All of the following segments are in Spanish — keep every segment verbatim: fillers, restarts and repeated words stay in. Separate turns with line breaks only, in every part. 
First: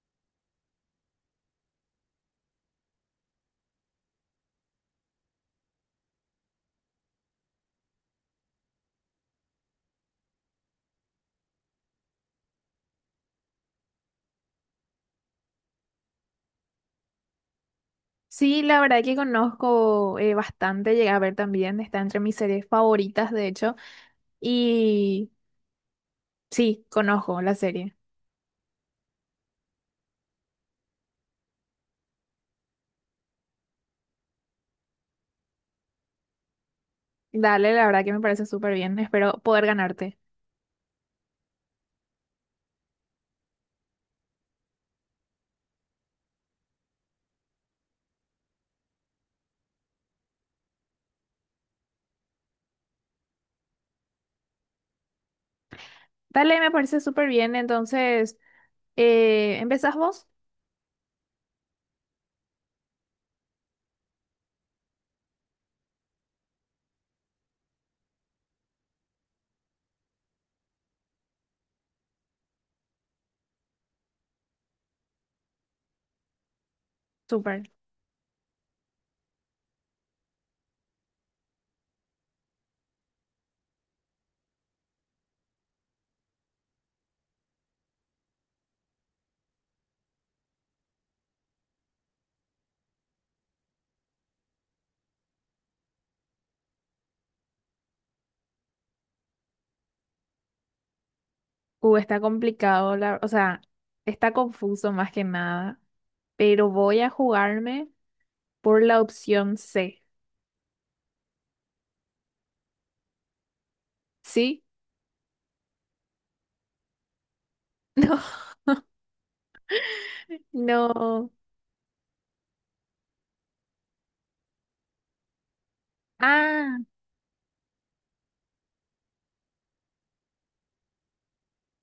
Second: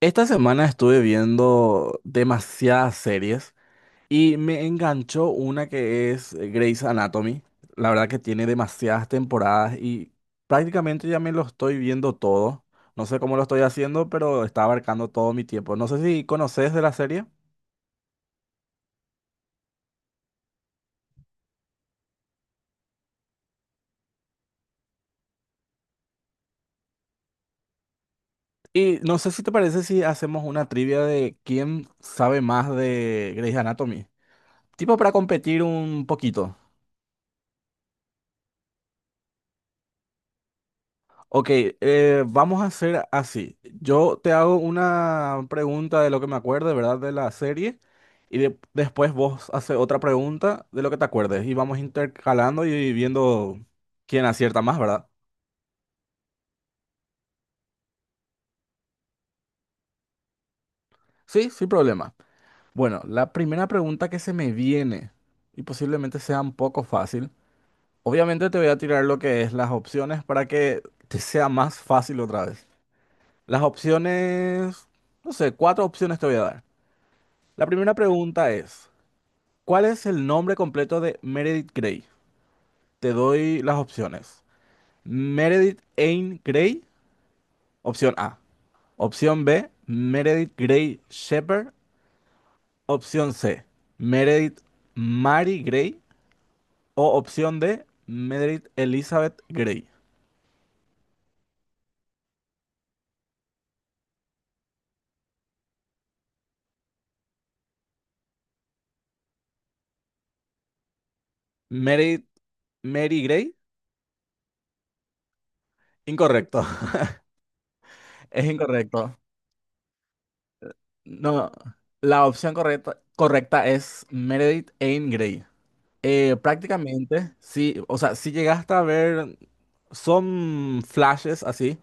Esta semana estuve viendo demasiadas series y me enganchó una que es eh, Grey's Anatomy. La verdad que tiene demasiadas temporadas y prácticamente ya me lo estoy viendo todo. No sé cómo lo estoy haciendo, pero está abarcando todo mi tiempo. No sé si conoces de la serie.
Sí, la verdad que conozco eh, bastante, llegué a ver también, está entre mis series favoritas, de hecho, y sí, conozco la serie.
Y no sé si te parece si hacemos una trivia de quién sabe más de Grey's Anatomy. Tipo para competir un poquito.
Dale, la verdad que me parece súper bien, espero poder ganarte.
Ok, eh, vamos a hacer así. Yo te hago una pregunta de lo que me acuerde, ¿verdad? De la serie. Y de- después vos haces otra pregunta de lo que te acuerdes. Y vamos intercalando y viendo quién acierta más, ¿verdad?
Dale, me parece súper bien, entonces, eh, ¿empezás vos?
Sí, sin problema. Bueno, la primera pregunta que se me viene, y posiblemente sea un poco fácil. Obviamente te voy a tirar lo que es las opciones para que te sea más fácil otra vez. Las opciones, no sé, cuatro opciones te voy a dar.
Súper.
La primera pregunta es... ¿Cuál es el nombre completo de Meredith Grey? Te doy las opciones. Meredith Anne Grey, opción A. Opción B, Meredith Grey Shepherd. Opción C, Meredith Mary Grey. O opción D, Meredith Elizabeth Grey.
Uh, está complicado, la- o sea, está confuso más que nada, pero voy a jugarme por la opción C,
Meredith Mary Grey.
¿sí?
Incorrecto, es incorrecto.
No, no.
No, la opción correcta, correcta es Meredith Anne Grey. Eh,
Ah.
prácticamente, sí, o sea, si llegaste a ver. Son flashes así,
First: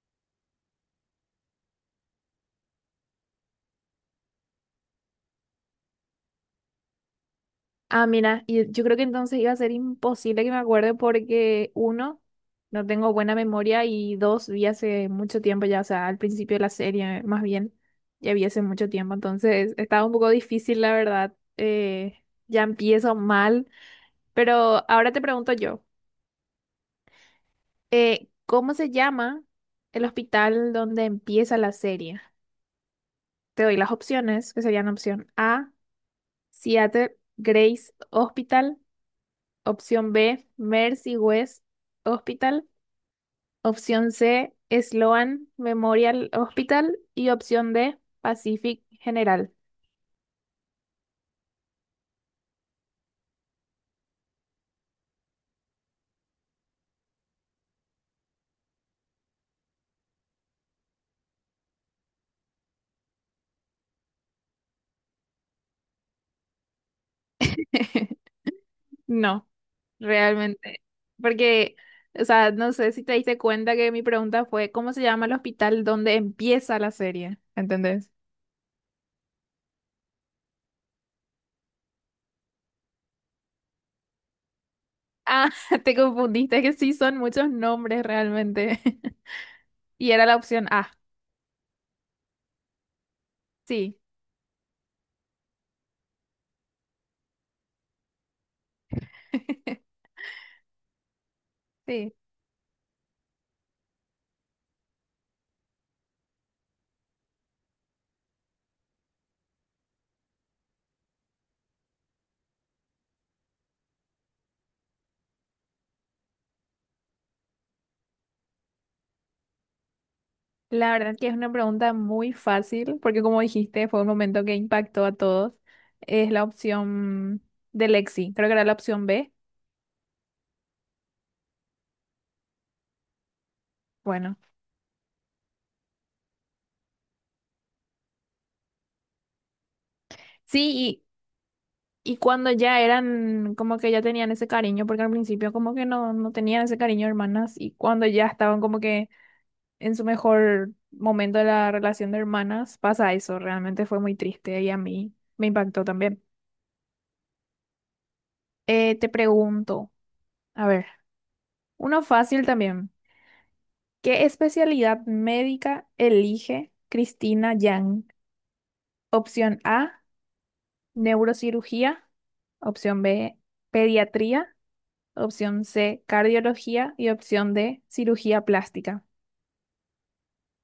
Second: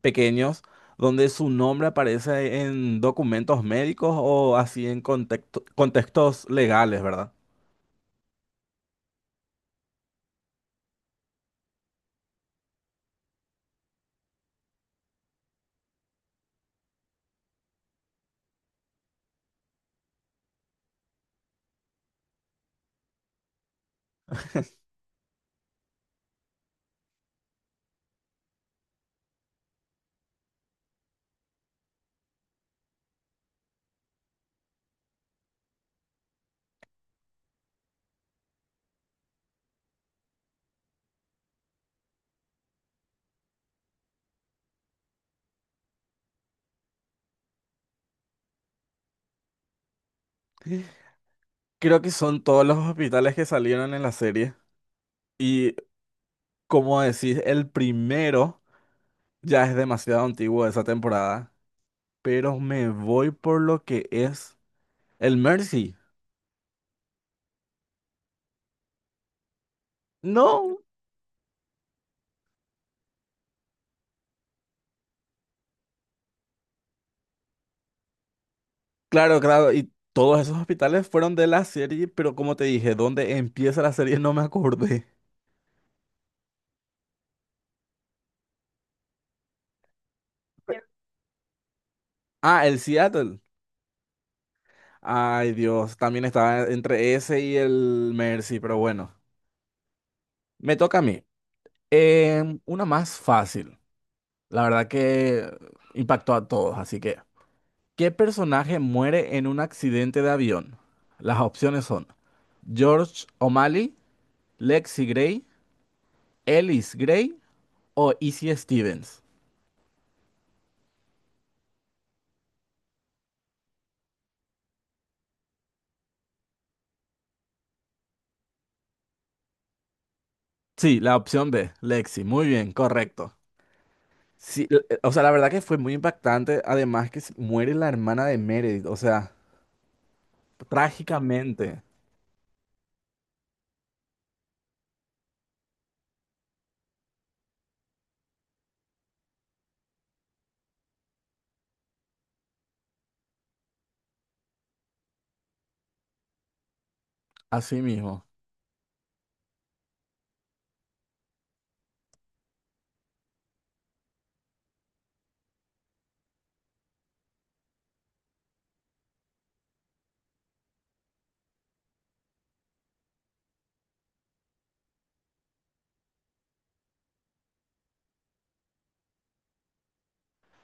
pequeños, donde su nombre aparece en documentos médicos o así en contexto- contextos legales, ¿verdad?
Ah, mira, y yo creo que entonces iba a ser imposible que me acuerde porque uno, no tengo buena memoria y dos, vi hace mucho tiempo ya, o sea, al principio de la serie más bien, ya vi hace mucho tiempo, entonces estaba un poco difícil la verdad, eh, ya empiezo mal, pero ahora te pregunto yo, eh, ¿cómo se llama el hospital donde empieza la serie? Te doy las opciones, que serían opción A, Seattle Grace Hospital. Opción B, Mercy West Hospital. Opción C, Sloan Memorial Hospital. Y opción D, Pacific General.
Creo que son todos los hospitales que salieron en la serie. Y como decís, el primero ya es demasiado antiguo de esa temporada. Pero me voy por lo que es el Mercy.
No,
No,
realmente. Porque, o sea, no sé si te diste cuenta que mi pregunta fue, ¿cómo se llama el hospital donde empieza la serie? ¿Entendés?
claro, claro. Y todos esos hospitales fueron de la serie. Pero como te dije, donde empieza la serie no me acordé.
Ah, te confundiste, que sí son muchos nombres realmente. Y era la opción A.
Ah, el Seattle.
Sí,
Ay, Dios, también estaba entre ese y el Mercy, pero bueno, me toca a mí.
sí.
Em, una más fácil. La verdad que impactó a todos, así que, ¿qué personaje muere en un accidente de avión? Las opciones son George O'Malley, Lexi Gray, Ellis Gray o Izzy Stevens.
La verdad que es una pregunta muy fácil, porque como dijiste, fue un momento que impactó a todos. Es la opción de Lexi, creo que era la opción B.
Sí, la opción B, Lexi. Muy bien, correcto.
Bueno,
Sí, l- eh, o sea, la verdad que fue muy impactante. Además que se- muere la hermana de Meredith, o sea,
sí,
trágicamente.
y, y cuando ya eran, como que ya tenían ese cariño, porque al principio como que no, no tenían ese cariño hermanas, y cuando ya estaban como que en su mejor momento de la relación de hermanas, pasa eso, realmente fue muy triste y a mí me impactó también.
Así mismo.
Eh, te pregunto, a ver, uno fácil también. ¿Qué especialidad médica elige Cristina Yang? Opción A, neurocirugía. Opción B, pediatría. Opción C, cardiología. Y opción D, cirugía plástica.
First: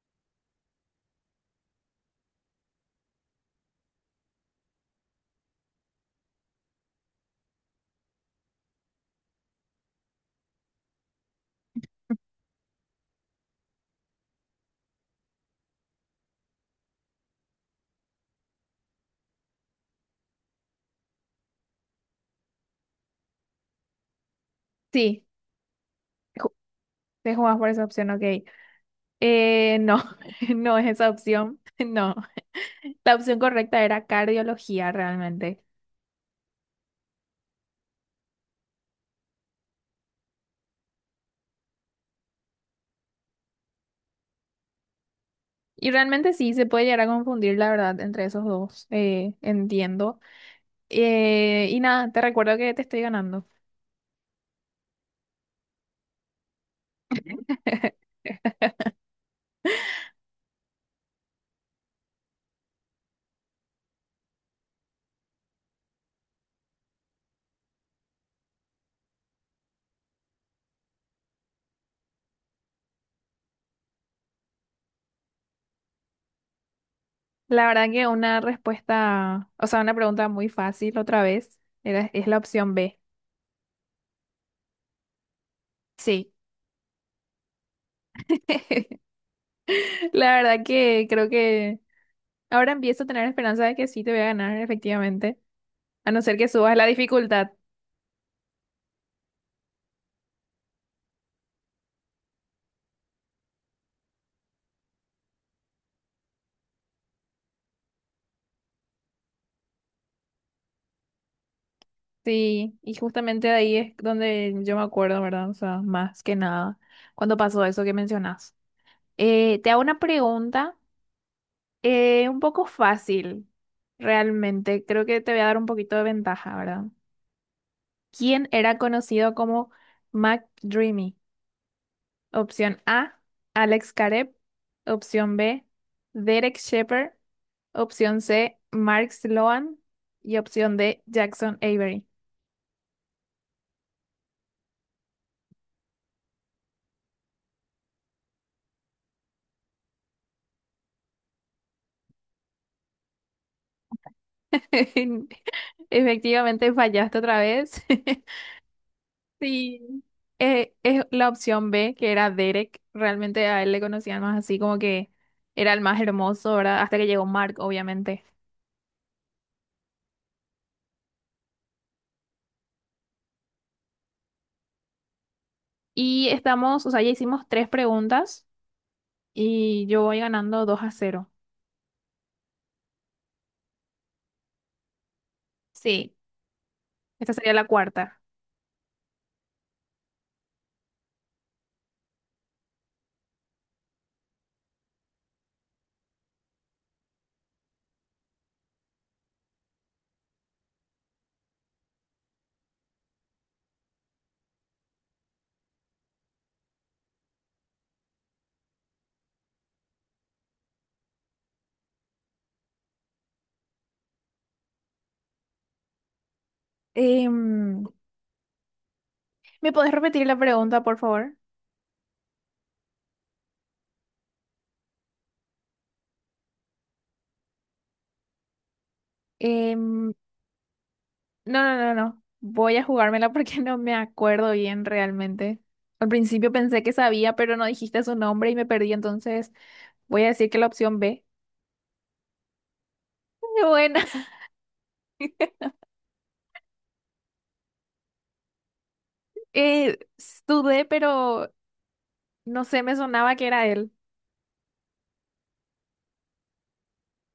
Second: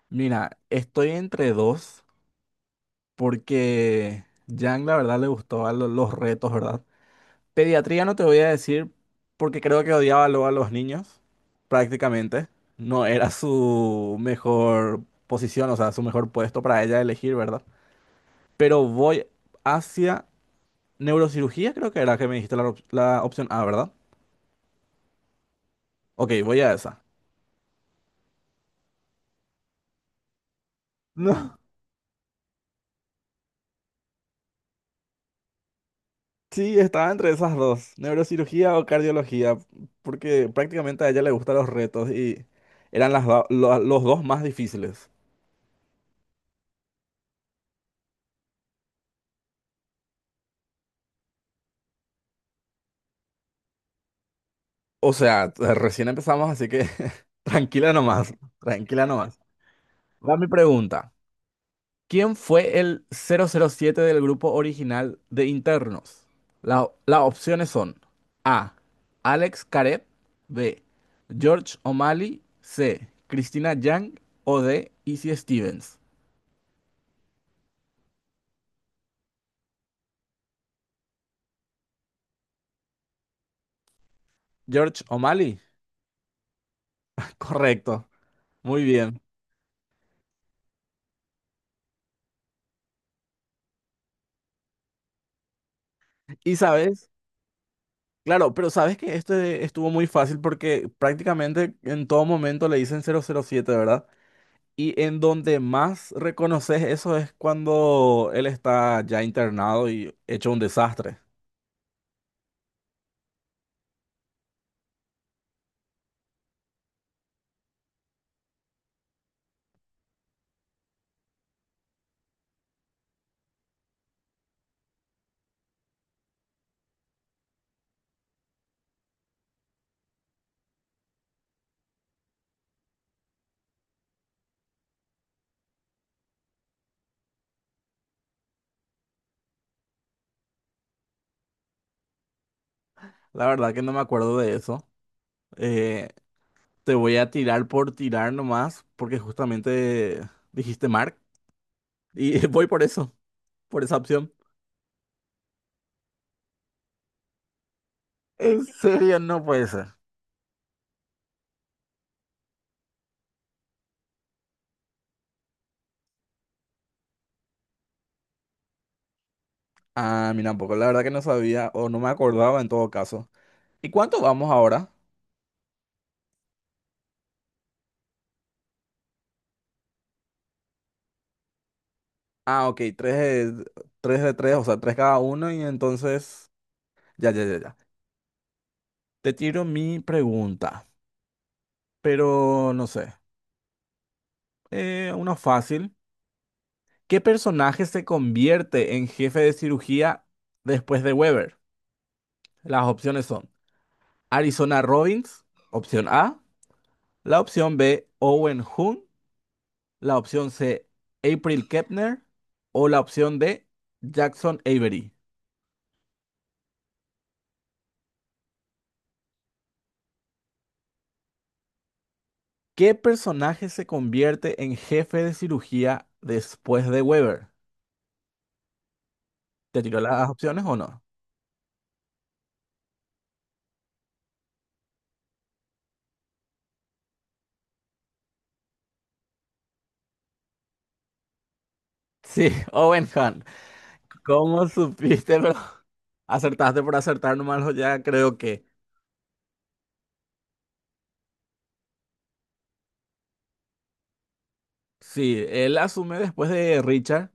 Mira, estoy entre dos porque Yang la verdad le gustaba lo- los retos, ¿verdad? Pediatría no te voy a decir porque creo que odiaba luego a los niños, prácticamente. No era su mejor posición, o sea, su mejor puesto para ella elegir, ¿verdad? Pero voy hacia neurocirugía, creo que era que me dijiste la op- la opción A, ¿verdad?
Sí,
Ok,
ju-
voy a esa.
te jugás por esa opción, ok. Eh, no, no es esa
No,
opción. No, la opción correcta era cardiología realmente.
sí, estaba entre esas dos, neurocirugía o cardiología, porque prácticamente a ella le gustan los retos y eran las do- lo- los dos más difíciles.
Y realmente sí, se puede llegar a confundir, la verdad, entre esos dos. Eh, entiendo. Eh, y nada, te recuerdo que te estoy ganando.
O sea, recién empezamos, así que tranquila nomás, tranquila nomás. Va mi pregunta. ¿Quién fue el cero cero siete del grupo original de internos? La- las opciones son A. Alex Karev, B. George O'Malley, C. Christina Yang o D. Izzy Stevens.
La verdad que una respuesta, o sea, una pregunta muy fácil otra vez, era, es la opción B.
George O'Malley.
Sí.
Correcto. Muy bien.
La verdad que creo que ahora empiezo a tener esperanza de que sí te voy a ganar, efectivamente, a no ser que
Y
subas la
sabes,
dificultad.
claro, pero sabes que este estuvo muy fácil porque prácticamente en todo momento le dicen cero cero siete, ¿verdad? Y en donde más reconoces eso es cuando él está ya internado y hecho un desastre.
Sí, y justamente ahí es donde yo me acuerdo, ¿verdad? O sea, más que nada, cuando pasó eso que mencionas. Eh, te hago una pregunta eh, un poco fácil, realmente. Creo que te voy a dar un poquito de ventaja, ¿verdad? ¿Quién era conocido como Mac Dreamy? Opción A, Alex Caret. Opción B, Derek Shepherd. Opción C, Mark Sloan. Y opción D, Jackson Avery.
La verdad que no me acuerdo de eso. Eh, te voy a tirar por tirar nomás, porque justamente dijiste Mark. Y voy por eso, por esa opción.
Efectivamente, fallaste otra vez.
En serio, no puede ser.
Sí. Eh, es la opción B, que era Derek. Realmente a él le conocían más así como que era el más hermoso, ¿verdad? Hasta que llegó Mark, obviamente.
Ah, mira, tampoco. La verdad que no sabía o no me acordaba en todo caso. ¿Y cuánto vamos ahora?
Y estamos, o sea, ya hicimos tres preguntas. Y yo voy ganando dos a cero.
Ah, ok, tres de tres, de tres, o sea, tres cada uno. Y
Sí.
entonces, ya,
Esta
ya,
sería
ya,
la
ya.
cuarta.
Te tiro mi pregunta. Pero no sé. Eh, uno fácil. ¿Qué personaje se convierte en jefe de cirugía después de Weber? Las opciones son Arizona Robbins, opción A, la opción B, Owen Hun, la opción C, April Kepner o la opción D, Jackson Avery.
Em, ¿Me podés repetir la pregunta, por favor?
¿Qué personaje se convierte en jefe de cirugía después de Weber? ¿Te tiró
Em,
las opciones o no?
no, no, no, no. Voy a jugármela porque no me acuerdo bien realmente. Al principio pensé que sabía, pero no dijiste su nombre y me perdí, entonces voy a decir que la opción B.
Sí, Owen Hun.
Bueno,
¿Cómo supiste, bro? Acertaste por acertar nomás, ya creo que
eh, dudé, pero no sé, me sonaba que era él.
sí, él asume después de Richard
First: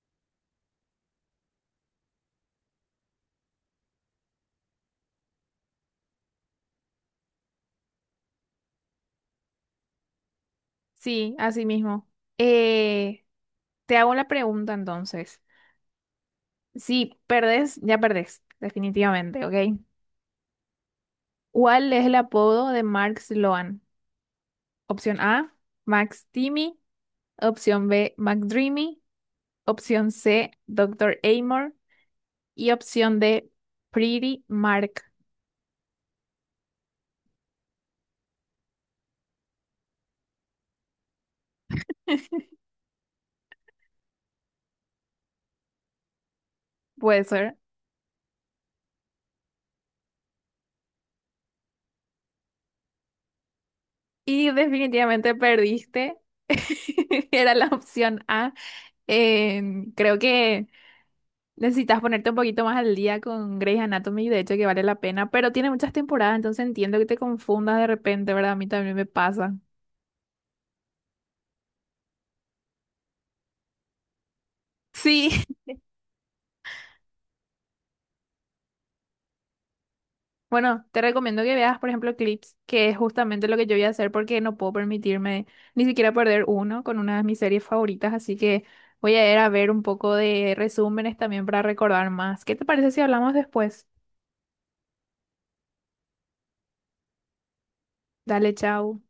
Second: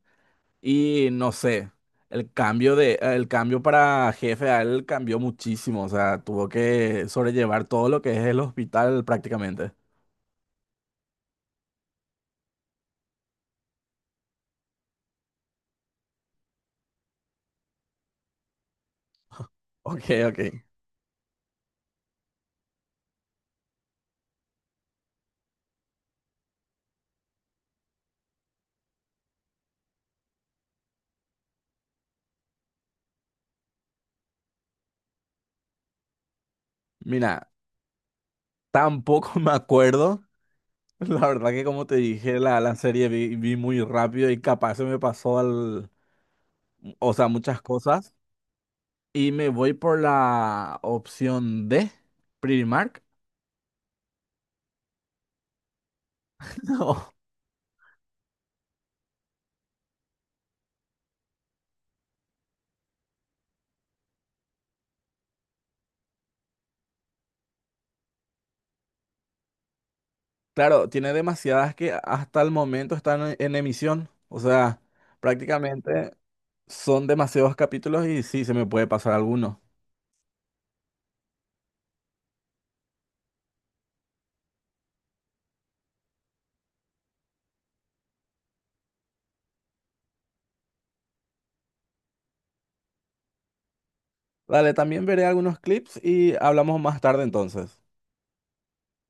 y no sé, el cambio de el cambio para jefe a él cambió muchísimo, o sea, tuvo que sobrellevar todo lo que es el hospital prácticamente.
Sí, así mismo. Eh, Te hago la pregunta entonces. Si perdés, ya perdés, definitivamente, ¿ok?
Ok, ok.
¿Cuál es el apodo de Mark Sloan? Opción A, Max Timmy. Opción B, McDreamy. Opción C, Doctor Amor. Y opción D, Pretty Mark.
Mira, tampoco me acuerdo, la verdad que como te dije, la, la serie vi, vi muy rápido y capaz se me pasó al, o
Puede
sea,
ser.
muchas cosas y me voy por la opción D, Primark.
Y definitivamente perdiste. Era la opción A. Eh, Creo que necesitas ponerte un poquito más al día con Grey's Anatomy, de hecho que vale la pena, pero tiene muchas temporadas, entonces entiendo que te confundas de repente, ¿verdad? A mí también me pasa.
Claro, tiene demasiadas que hasta el momento están en, en emisión. O sea,
Sí,
prácticamente son demasiados capítulos y sí, se me puede pasar alguno.
bueno, te recomiendo que veas, por ejemplo, clips, que es justamente lo que yo voy a hacer porque no puedo permitirme ni siquiera perder uno con una de mis series favoritas, así que voy a ir a ver un poco de resúmenes también para recordar más. ¿Qué te parece si hablamos después?
Dale, también veré algunos clips y hablamos más tarde entonces.
Dale, chao.